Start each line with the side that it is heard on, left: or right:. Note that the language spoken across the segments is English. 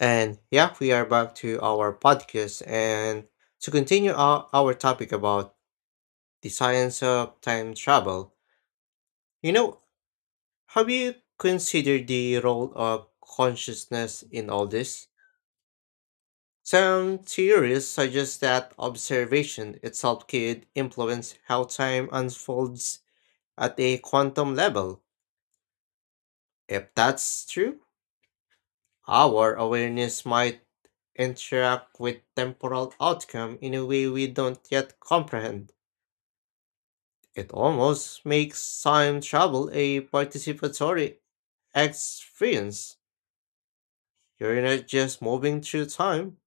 left: And yeah, we are back to our podcast and to continue our topic about the science of time travel. You know, have you considered the role of consciousness in all this? Some theories suggest that observation itself could influence how time unfolds at a quantum level. If that's true, our awareness might interact with temporal outcome in a way we don't yet comprehend. It almost makes time travel a participatory experience. You're not just moving through time,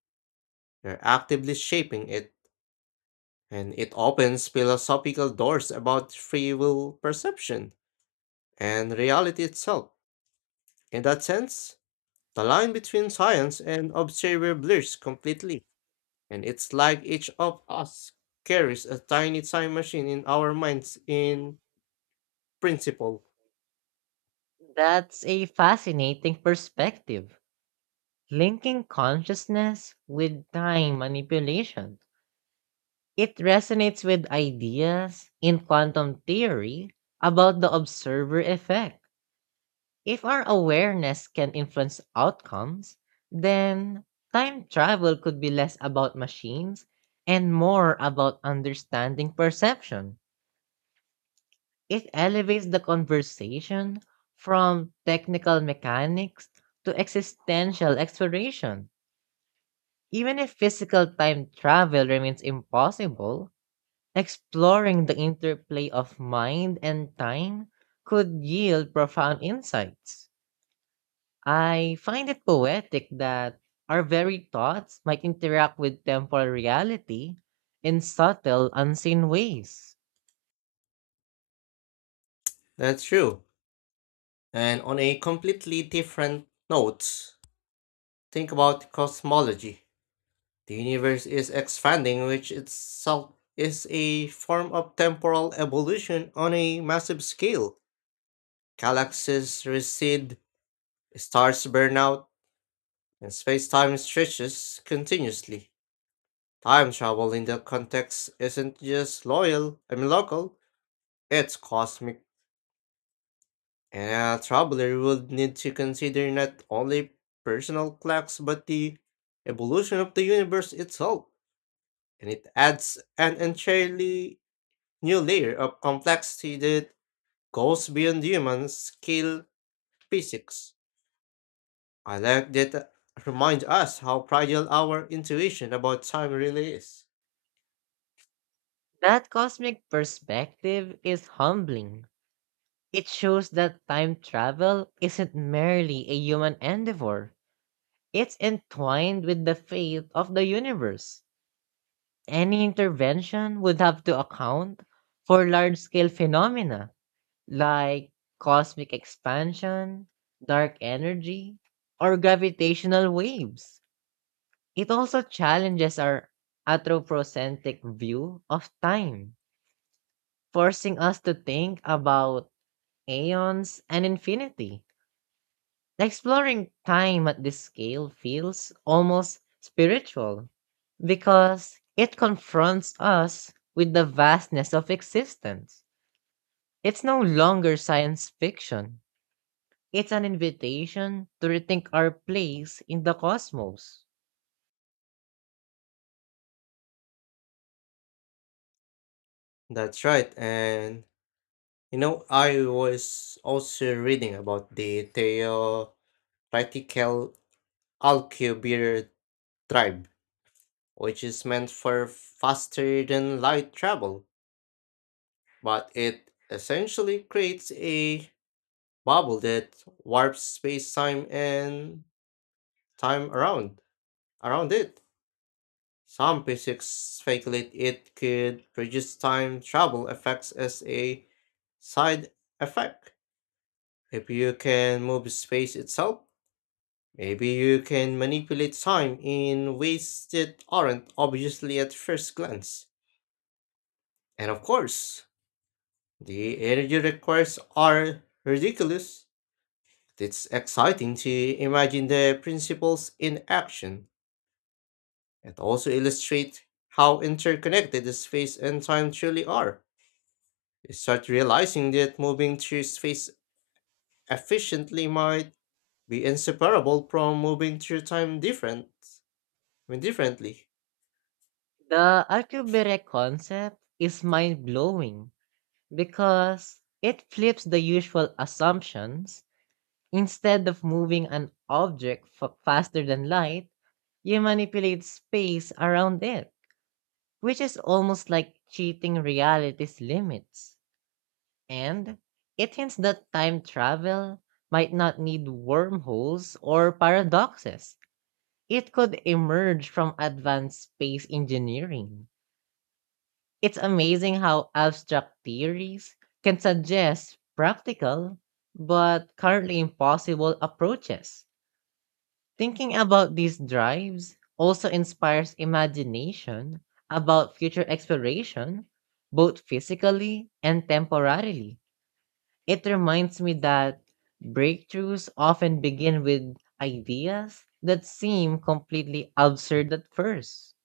left: you're actively shaping it. And it opens philosophical doors about free will perception and reality itself. In that sense, the line between science and observer blurs completely. And it's like each of us carries a tiny time machine in our minds in principle.
right: That's a fascinating perspective, linking consciousness with time manipulation. It resonates with ideas in quantum theory about the observer effect. If our awareness can influence outcomes, then time travel could be less about machines and more about understanding perception. It elevates the conversation from technical mechanics to existential exploration. Even if physical time travel remains impossible, exploring the interplay of mind and time could yield profound insights. I find it poetic that our very thoughts might interact with temporal reality in subtle, unseen ways.
left: That's true. And on a completely different note, think about cosmology. The universe is expanding, which itself is a form of temporal evolution on a massive scale. Galaxies recede, stars burn out, and space time stretches continuously. Time travel in that context isn't just loyal, I mean local, it's cosmic. And a traveler would need to consider not only personal clocks but the evolution of the universe itself, and it adds an entirely new layer of complexity that goes beyond human scale physics. I like that remind us how fragile our intuition about time really is.
right: That cosmic perspective is humbling. It shows that time travel isn't merely a human endeavor, it's entwined with the fate of the universe. Any intervention would have to account for large scale phenomena like cosmic expansion, dark energy, or gravitational waves. It also challenges our anthropocentric view of time, forcing us to think about aeons and infinity. Exploring time at this scale feels almost spiritual because it confronts us with the vastness of existence. It's no longer science fiction, it's an invitation to rethink our place in the cosmos.
left: That's right, and you know I was also reading about the theoretical Alcubierre tribe which is meant for faster than light travel, but it essentially creates a bubble that warps space-time and time around it. Some physics speculate it could produce time travel effects as a side effect. If you can move space itself, maybe you can manipulate time in ways that aren't obviously at first glance. And of course, the energy requirements are ridiculous. It's exciting to imagine the principles in action and also illustrate how interconnected the space and time truly are. You start realizing that moving through space efficiently might be inseparable from moving through time different I mean differently.
right: The Alcubierre concept is mind blowing because it flips the usual assumptions. Instead of moving an object faster than light, you manipulate space around it, which is almost like cheating reality's limits. And it hints that time travel might not need wormholes or paradoxes. It could emerge from advanced space engineering. It's amazing how abstract theories can suggest practical but currently impossible approaches. Thinking about these drives also inspires imagination about future exploration, both physically and temporarily. It reminds me that breakthroughs often begin with ideas that seem completely absurd at first.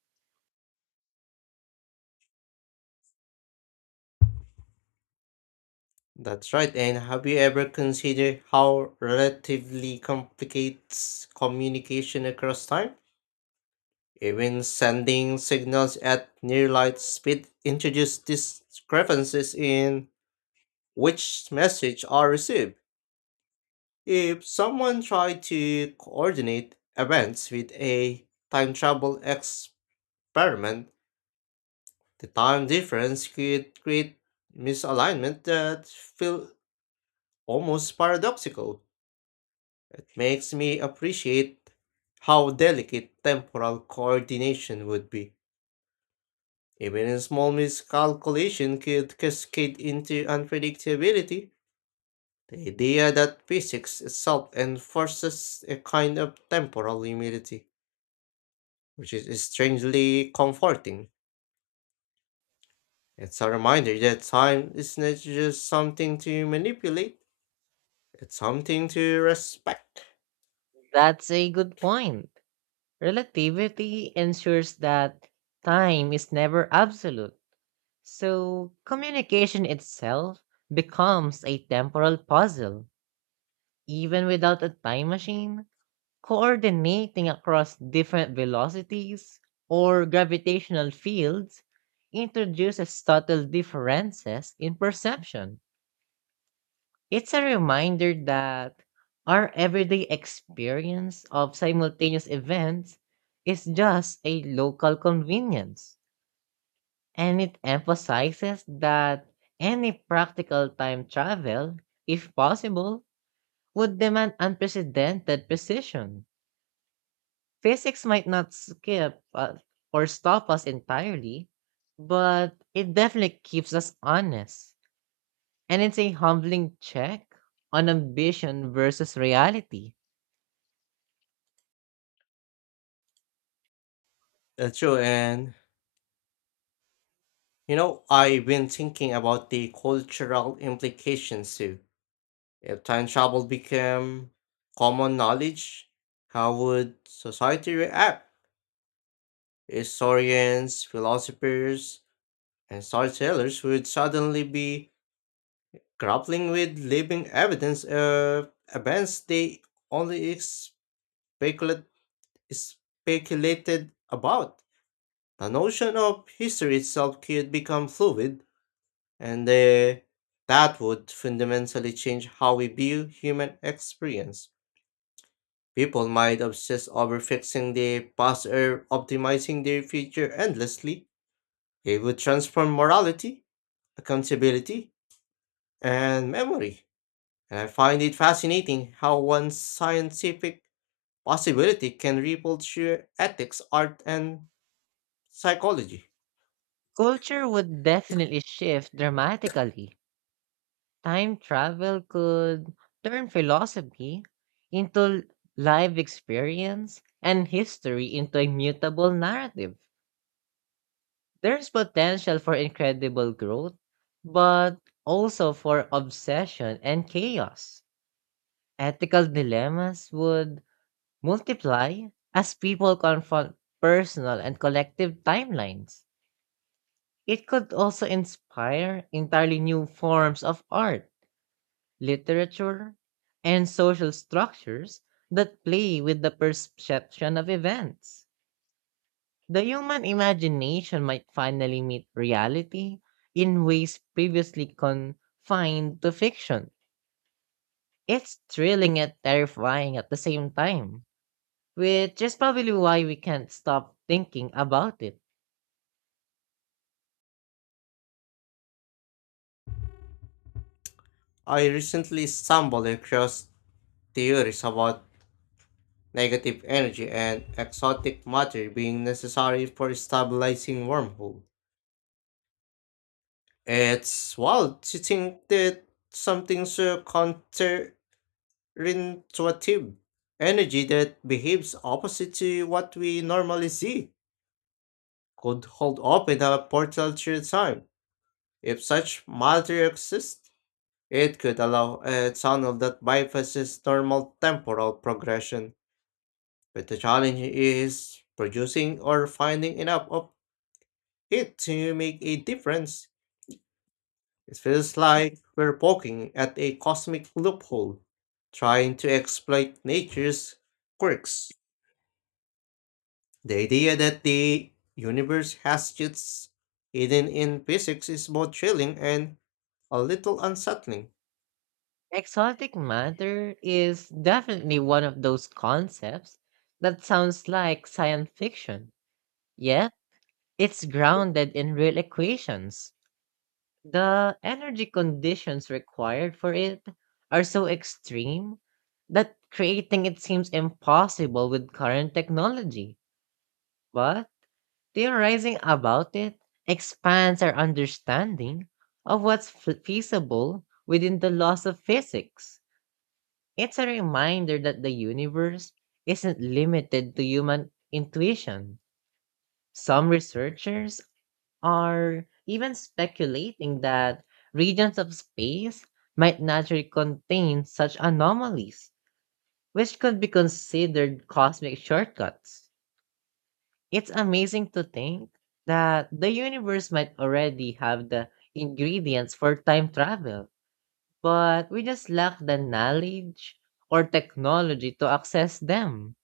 left: That's right, and have you ever considered how relatively complicates communication across time? Even sending signals at near light speed introduce discrepancies in which messages are received. If someone tried to coordinate events with a time travel experiment, the time difference could create misalignment that feel almost paradoxical. It makes me appreciate how delicate temporal coordination would be. Even a small miscalculation could cascade into unpredictability. The idea that physics itself enforces a kind of temporal immunity, which is strangely comforting. It's a reminder that time is not just something to manipulate, it's something to respect.
right: That's a good point. Relativity ensures that time is never absolute, so communication itself becomes a temporal puzzle. Even without a time machine, coordinating across different velocities or gravitational fields introduces subtle differences in perception. It's a reminder that our everyday experience of simultaneous events is just a local convenience. And it emphasizes that any practical time travel, if possible, would demand unprecedented precision. Physics might not skip, or stop us entirely, but it definitely keeps us honest. And it's a humbling check on ambition versus reality.
left: That's true, and you know, I've been thinking about the cultural implications too. If time travel became common knowledge, how would society react? Historians, philosophers, and storytellers would suddenly be grappling with living evidence of events they only speculate, speculated about. The notion of history itself could become fluid, and that would fundamentally change how we view human experience. People might obsess over fixing the past or optimizing their future endlessly. It would transform morality, accountability, and memory. And I find it fascinating how one scientific possibility can ripple through ethics, art, and psychology.
right: Culture would definitely shift dramatically. Time travel could turn philosophy into live experience and history into a mutable narrative. There's potential for incredible growth, but also for obsession and chaos. Ethical dilemmas would multiply as people confront personal and collective timelines. It could also inspire entirely new forms of art, literature, and social structures that play with the perception of events. The human imagination might finally meet reality in ways previously confined to fiction. It's thrilling and terrifying at the same time, which is probably why we can't stop thinking about it.
left: I recently stumbled across theories about negative energy and exotic matter being necessary for stabilizing wormholes. It's wild to think that something so counterintuitive, energy that behaves opposite to what we normally see, could hold open a portal through time. If such matter exists, it could allow a tunnel that bypasses normal temporal progression. But the challenge is producing or finding enough of it to make a difference. It feels like we're poking at a cosmic loophole, trying to exploit nature's quirks. The idea that the universe has its hidden in physics is both chilling and a little unsettling.
right: Exotic matter is definitely one of those concepts that sounds like science fiction, yet it's grounded in real equations. The energy conditions required for it are so extreme that creating it seems impossible with current technology. But theorizing about it expands our understanding of what's feasible within the laws of physics. It's a reminder that the universe isn't limited to human intuition. Some researchers are even speculating that regions of space might naturally contain such anomalies, which could be considered cosmic shortcuts. It's amazing to think that the universe might already have the ingredients for time travel, but we just lack the knowledge or technology to access them.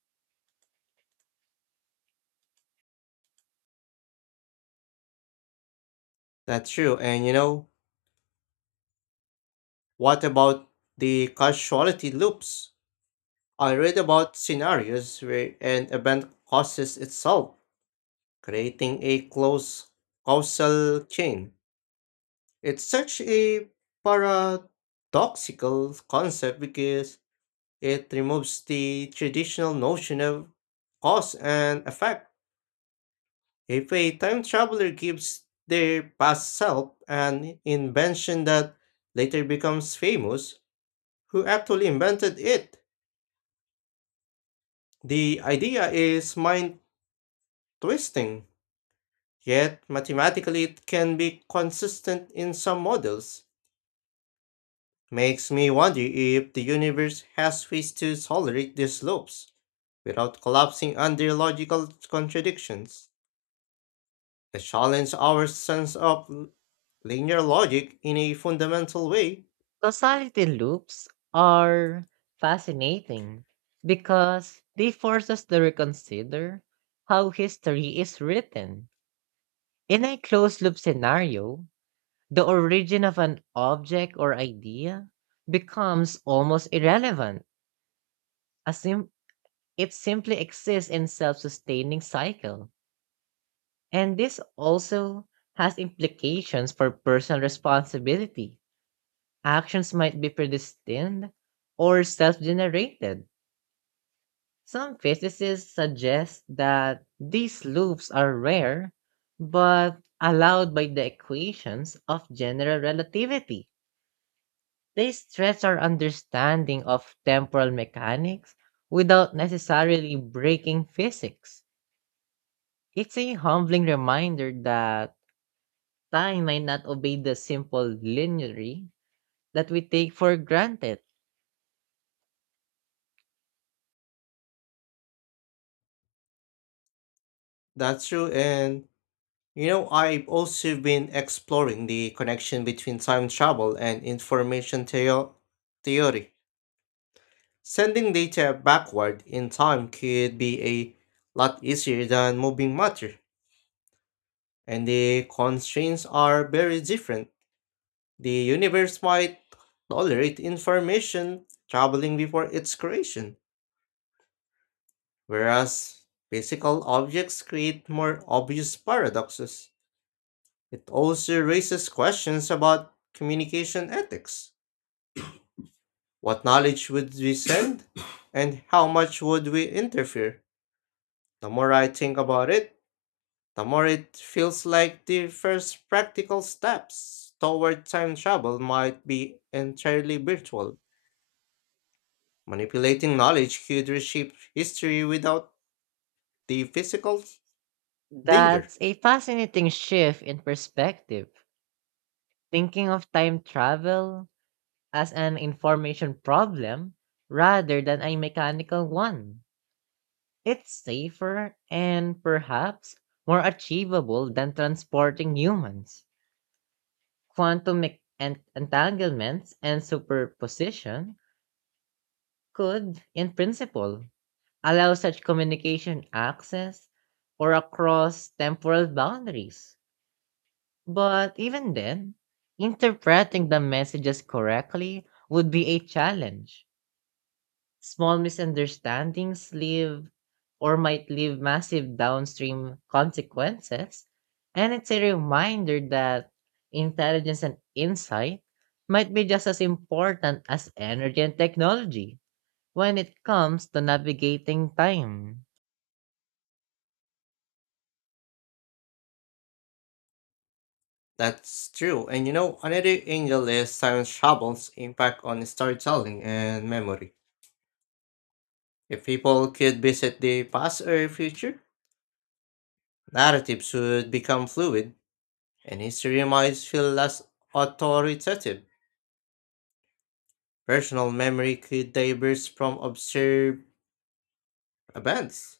left: That's true, and you know, what about the causality loops? I read about scenarios where an event causes itself, creating a close causal chain. It's such a paradoxical concept because it removes the traditional notion of cause and effect. If a time traveler gives their past self an invention that later becomes famous, who actually invented it? The idea is mind twisting, yet mathematically it can be consistent in some models. Makes me wonder if the universe has ways to tolerate these loops without collapsing under logical contradictions. They challenge our sense of linear logic in a fundamental way.
right: Causality loops are fascinating because they force us to reconsider how history is written. In a closed loop scenario, the origin of an object or idea becomes almost irrelevant, as it simply exists in self sustaining cycle. And this also has implications for personal responsibility. Actions might be predestined or self generated. Some physicists suggest that these loops are rare, but allowed by the equations of general relativity. They stretch our understanding of temporal mechanics without necessarily breaking physics. It's a humbling reminder that time might not obey the simple linearity that we take for granted.
left: That's true, and you know, I've also been exploring the connection between time travel and information theory. Sending data backward in time could be a lot easier than moving matter. And the constraints are very different. The universe might tolerate information traveling before its creation, whereas physical objects create more obvious paradoxes. It also raises questions about communication ethics. What knowledge would we send, and how much would we interfere? The more I think about it, the more it feels like the first practical steps toward time travel might be entirely virtual. Manipulating knowledge could reshape history without the physical danger.
right: That's a fascinating shift in perspective. Thinking of time travel as an information problem rather than a mechanical one. It's safer and perhaps more achievable than transporting humans. Quantum entanglements and superposition could, in principle, allow such communication access or across temporal boundaries. But even then, interpreting the messages correctly would be a challenge. Small misunderstandings leave or might leave massive downstream consequences. And it's a reminder that intelligence and insight might be just as important as energy and technology when it comes to navigating time.
left: That's true. And you know, another angle is time travel's impact on storytelling and memory. If people could visit the past or future, narratives would become fluid, and history might feel less authoritative. Personal memory could diverge from observed events,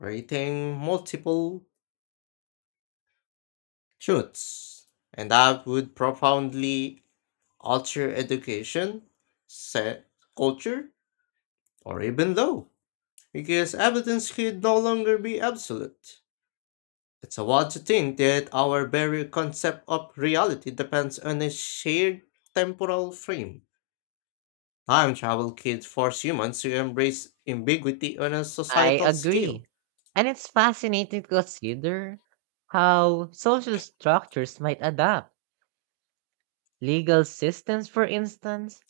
left: creating multiple truths, and that would profoundly alter education, set culture, or even law, because evidence could no longer be absolute. It's odd to think that our very concept of reality depends on a shared temporal frame. Time travel could force humans to embrace ambiguity on a
right: I
left: societal scale.
right: agree. And it's fascinating to consider how social structures might adapt. Legal systems, for instance,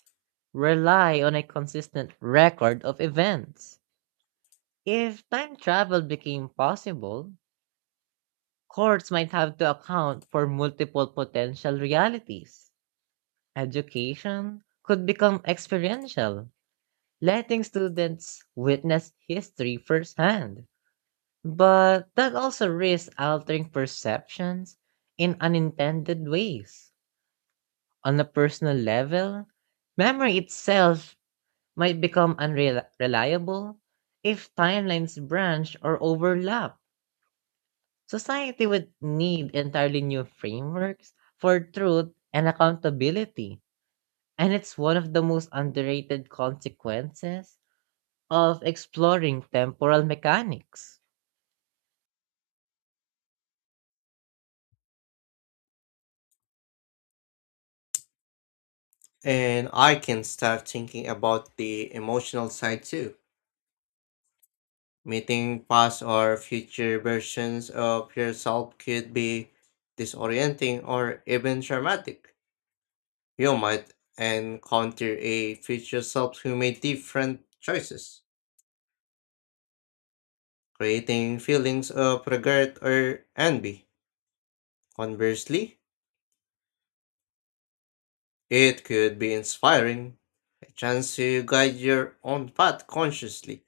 right: rely on a consistent record of events. If time travel became possible, courts might have to account for multiple potential realities. Education could become experiential, letting students witness history firsthand. But that also risks altering perceptions in unintended ways. On a personal level, memory itself might become unreliable if timelines branch or overlap. Society would need entirely new frameworks for truth and accountability. And it's one of the most underrated consequences of exploring temporal mechanics.
left: And I can start thinking about the emotional side too. Meeting past or future versions of yourself could be disorienting or even traumatic. You might encounter a future self who made different choices, creating feelings of regret or envy. Conversely, it could be inspiring, a chance to guide your own path consciously.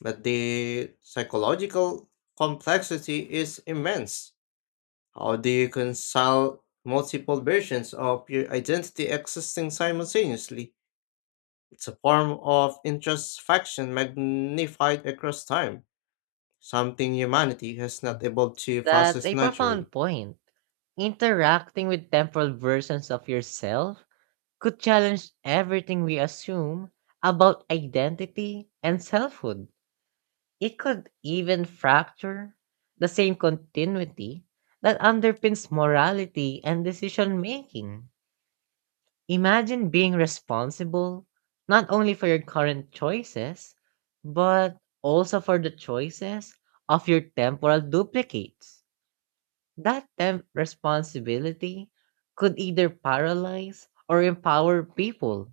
left: But the psychological complexity is immense. How do you reconcile multiple versions of your identity existing simultaneously? It's a form of introspection magnified across time, something humanity has not able to
right: That's
left: process
right: a
left: naturally.
right: profound point. Interacting with temporal versions of yourself could challenge everything we assume about identity and selfhood. It could even fracture the same continuity that underpins morality and decision making. Imagine being responsible not only for your current choices, but also for the choices of your temporal duplicates. That temp responsibility could either paralyze or empower people,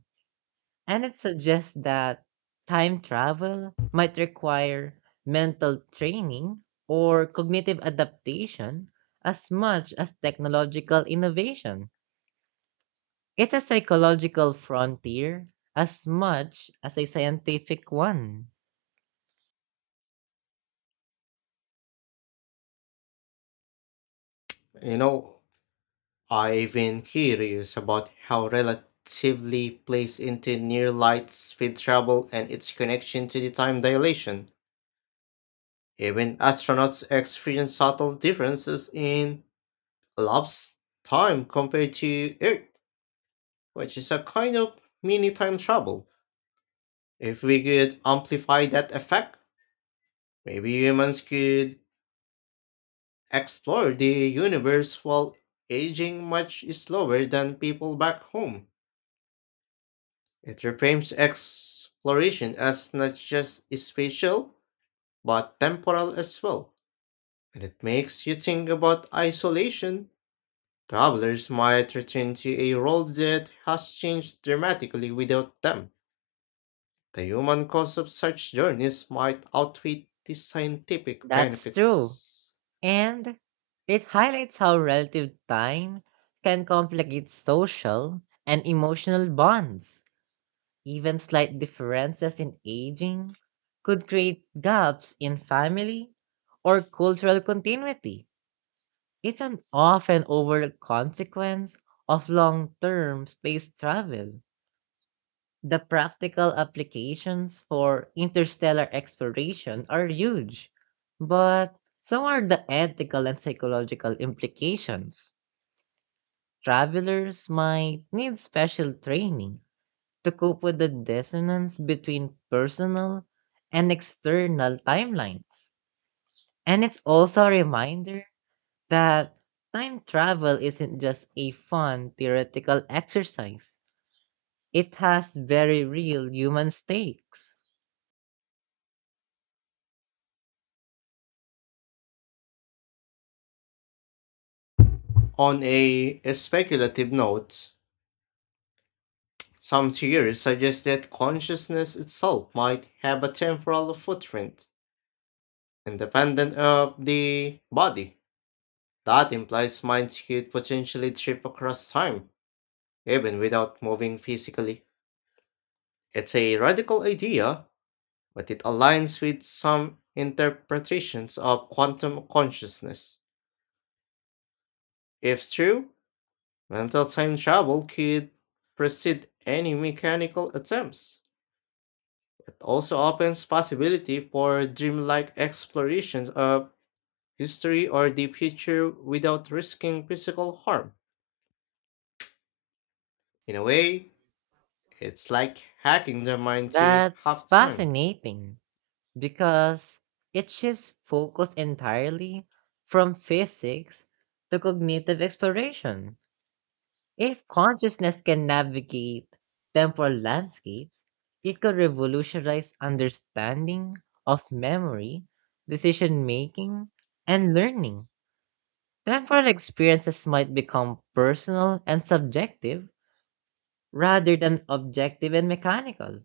right: and it suggests that time travel might require mental training or cognitive adaptation as much as technological innovation. It's a psychological frontier as much as a scientific one.
left: You know, I've been curious about how relatively plays into near light speed travel and its connection to the time dilation. Even astronauts experience subtle differences in elapsed time compared to Earth, which is a kind of mini time travel. If we could amplify that effect, maybe humans could explore the universe while aging much slower than people back home. It reframes exploration as not just spatial, but temporal as well. And it makes you think about isolation. Travelers might return to a world that has changed dramatically without them. The human cost of such journeys might outweigh the scientific
right: That's true.
left: benefits.
right: And it highlights how relative time can complicate social and emotional bonds. Even slight differences in aging could create gaps in family or cultural continuity. It's an often overlooked consequence of long term space travel. The practical applications for interstellar exploration are huge, but so are the ethical and psychological implications. Travelers might need special training to cope with the dissonance between personal and external timelines. And it's also a reminder that time travel isn't just a fun theoretical exercise, it has very real human stakes.
left: On a speculative note, some theories suggest that consciousness itself might have a temporal footprint, independent of the body. That implies minds could potentially trip across time, even without moving physically. It's a radical idea, but it aligns with some interpretations of quantum consciousness. If true, mental time travel could precede any mechanical attempts. It also opens possibility for dreamlike explorations of history or the future without risking physical harm. In a way, it's like hacking the mind to
right: That's
left: hack time.
right: fascinating because it shifts focus entirely from physics to cognitive exploration. If consciousness can navigate temporal landscapes, it could revolutionize understanding of memory, decision making, and learning. Temporal experiences might become personal and subjective rather than objective and mechanical.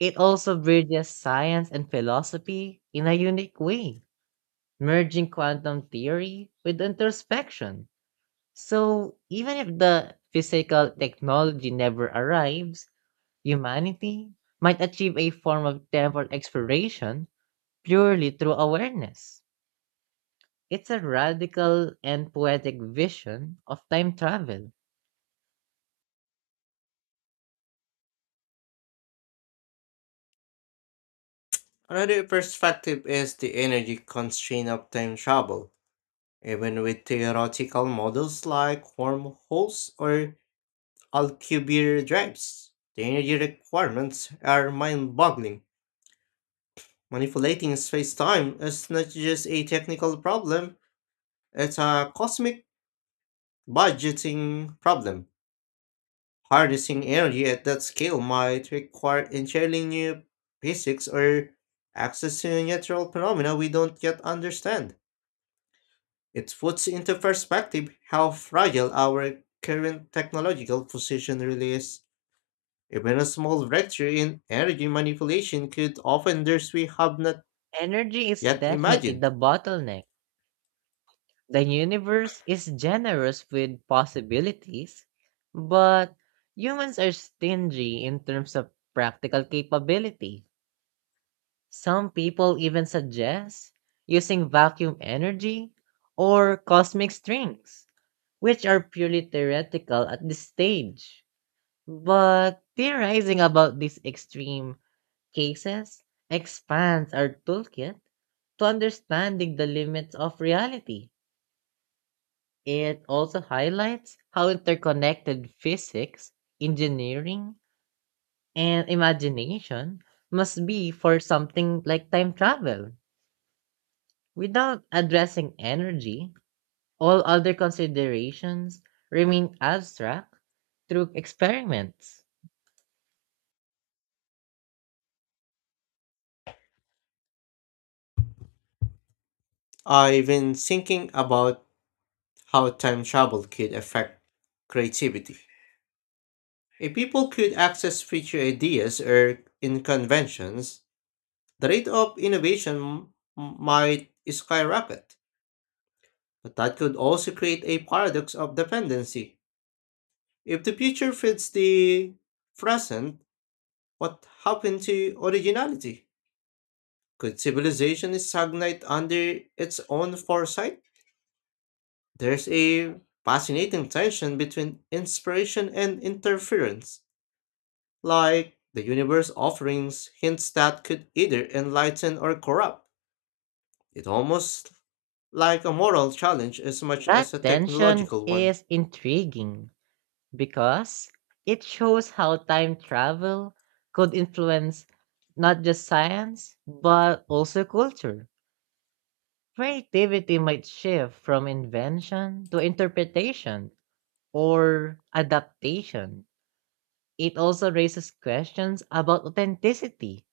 right: It also bridges science and philosophy in a unique way, merging quantum theory with introspection. So, even if the physical technology never arrives, humanity might achieve a form of temple exploration purely through awareness. It's a radical and poetic vision of time travel.
left: Another perspective is the energy constraint of time travel. Even with theoretical models like wormholes or Alcubierre drives. The energy requirements are mind-boggling. Manipulating space-time is not just a technical problem, it's a cosmic budgeting problem. Harnessing energy at that scale might require entirely new physics or access to natural phenomena we don't yet understand. It puts into perspective how fragile our current technological position really is. Even a small breakthrough in energy manipulation could open doors we have not
right: Energy is
left: yet
right: definitely
left: imagined.
right: the bottleneck. The universe is generous with possibilities, but humans are stingy in terms of practical capability. Some people even suggest using vacuum energy or cosmic strings which are purely theoretical at this stage. But theorizing about these extreme cases expands our toolkit to understanding the limits of reality. It also highlights how interconnected physics, engineering, and imagination must be for something like time travel. Without addressing energy, all other considerations remain abstract through experiments.
left: I've been thinking about how time travel could affect creativity. If people could access future ideas or in conventions, the rate of innovation might skyrocket. But that could also create a paradox of dependency. If the future fits the present, what happened to originality? Could civilization stagnate under its own foresight? There's a fascinating tension between inspiration and interference, like the universe offerings hints that could either enlighten or corrupt. It almost like a moral challenge as much as
right: That
left: a
right: tension
left: technological one.
right: is intriguing because it shows how time travel could influence not just science, but also culture. Creativity might shift from invention to interpretation or adaptation. It also raises questions about authenticity.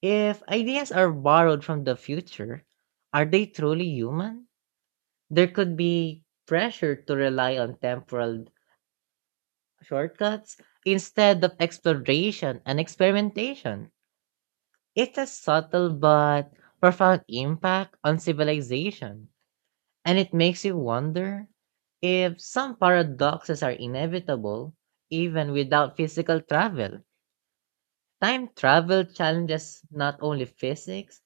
right: If ideas are borrowed from the future, are they truly human? There could be pressure to rely on temporal shortcuts instead of exploration and experimentation. It's a subtle but profound impact on civilization, and it makes you wonder if some paradoxes are inevitable even without physical travel. Time travel challenges not only physics,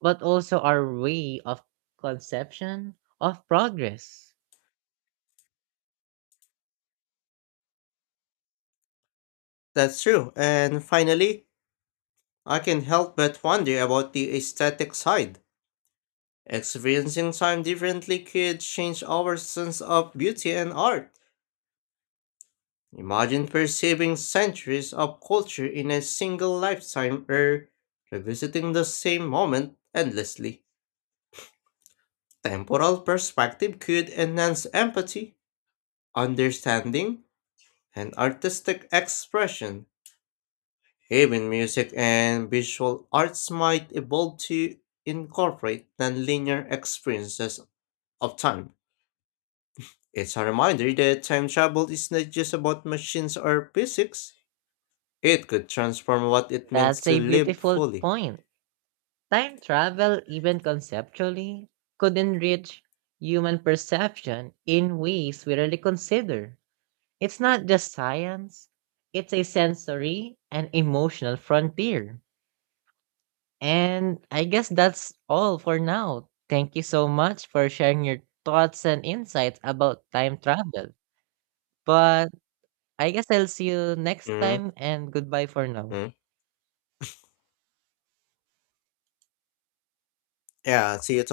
right: but also our way of conception of progress.
left: That's true. And finally, I can help but wonder about the aesthetic side. Experiencing time differently could change our sense of beauty and art. Imagine perceiving centuries of culture in a single lifetime or revisiting the same moment endlessly. Temporal perspective could enhance empathy, understanding, and artistic expression. Even music and visual arts might evolve to incorporate non-linear experiences of time. It's a reminder that time travel is not just about machines or physics. It could transform what it means
right: That's
left: to
right: a
left: live
right: beautiful
left: fully.
right: point. Time travel, even conceptually, could enrich human perception in ways we rarely consider. It's not just science, it's a sensory and emotional frontier. And I guess that's all for now. Thank you so much for sharing your thoughts and insights about time travel. But I guess I'll see you next
left: Mm-hmm.
right: time and goodbye for now.
left: Mm-hmm. Yeah, see you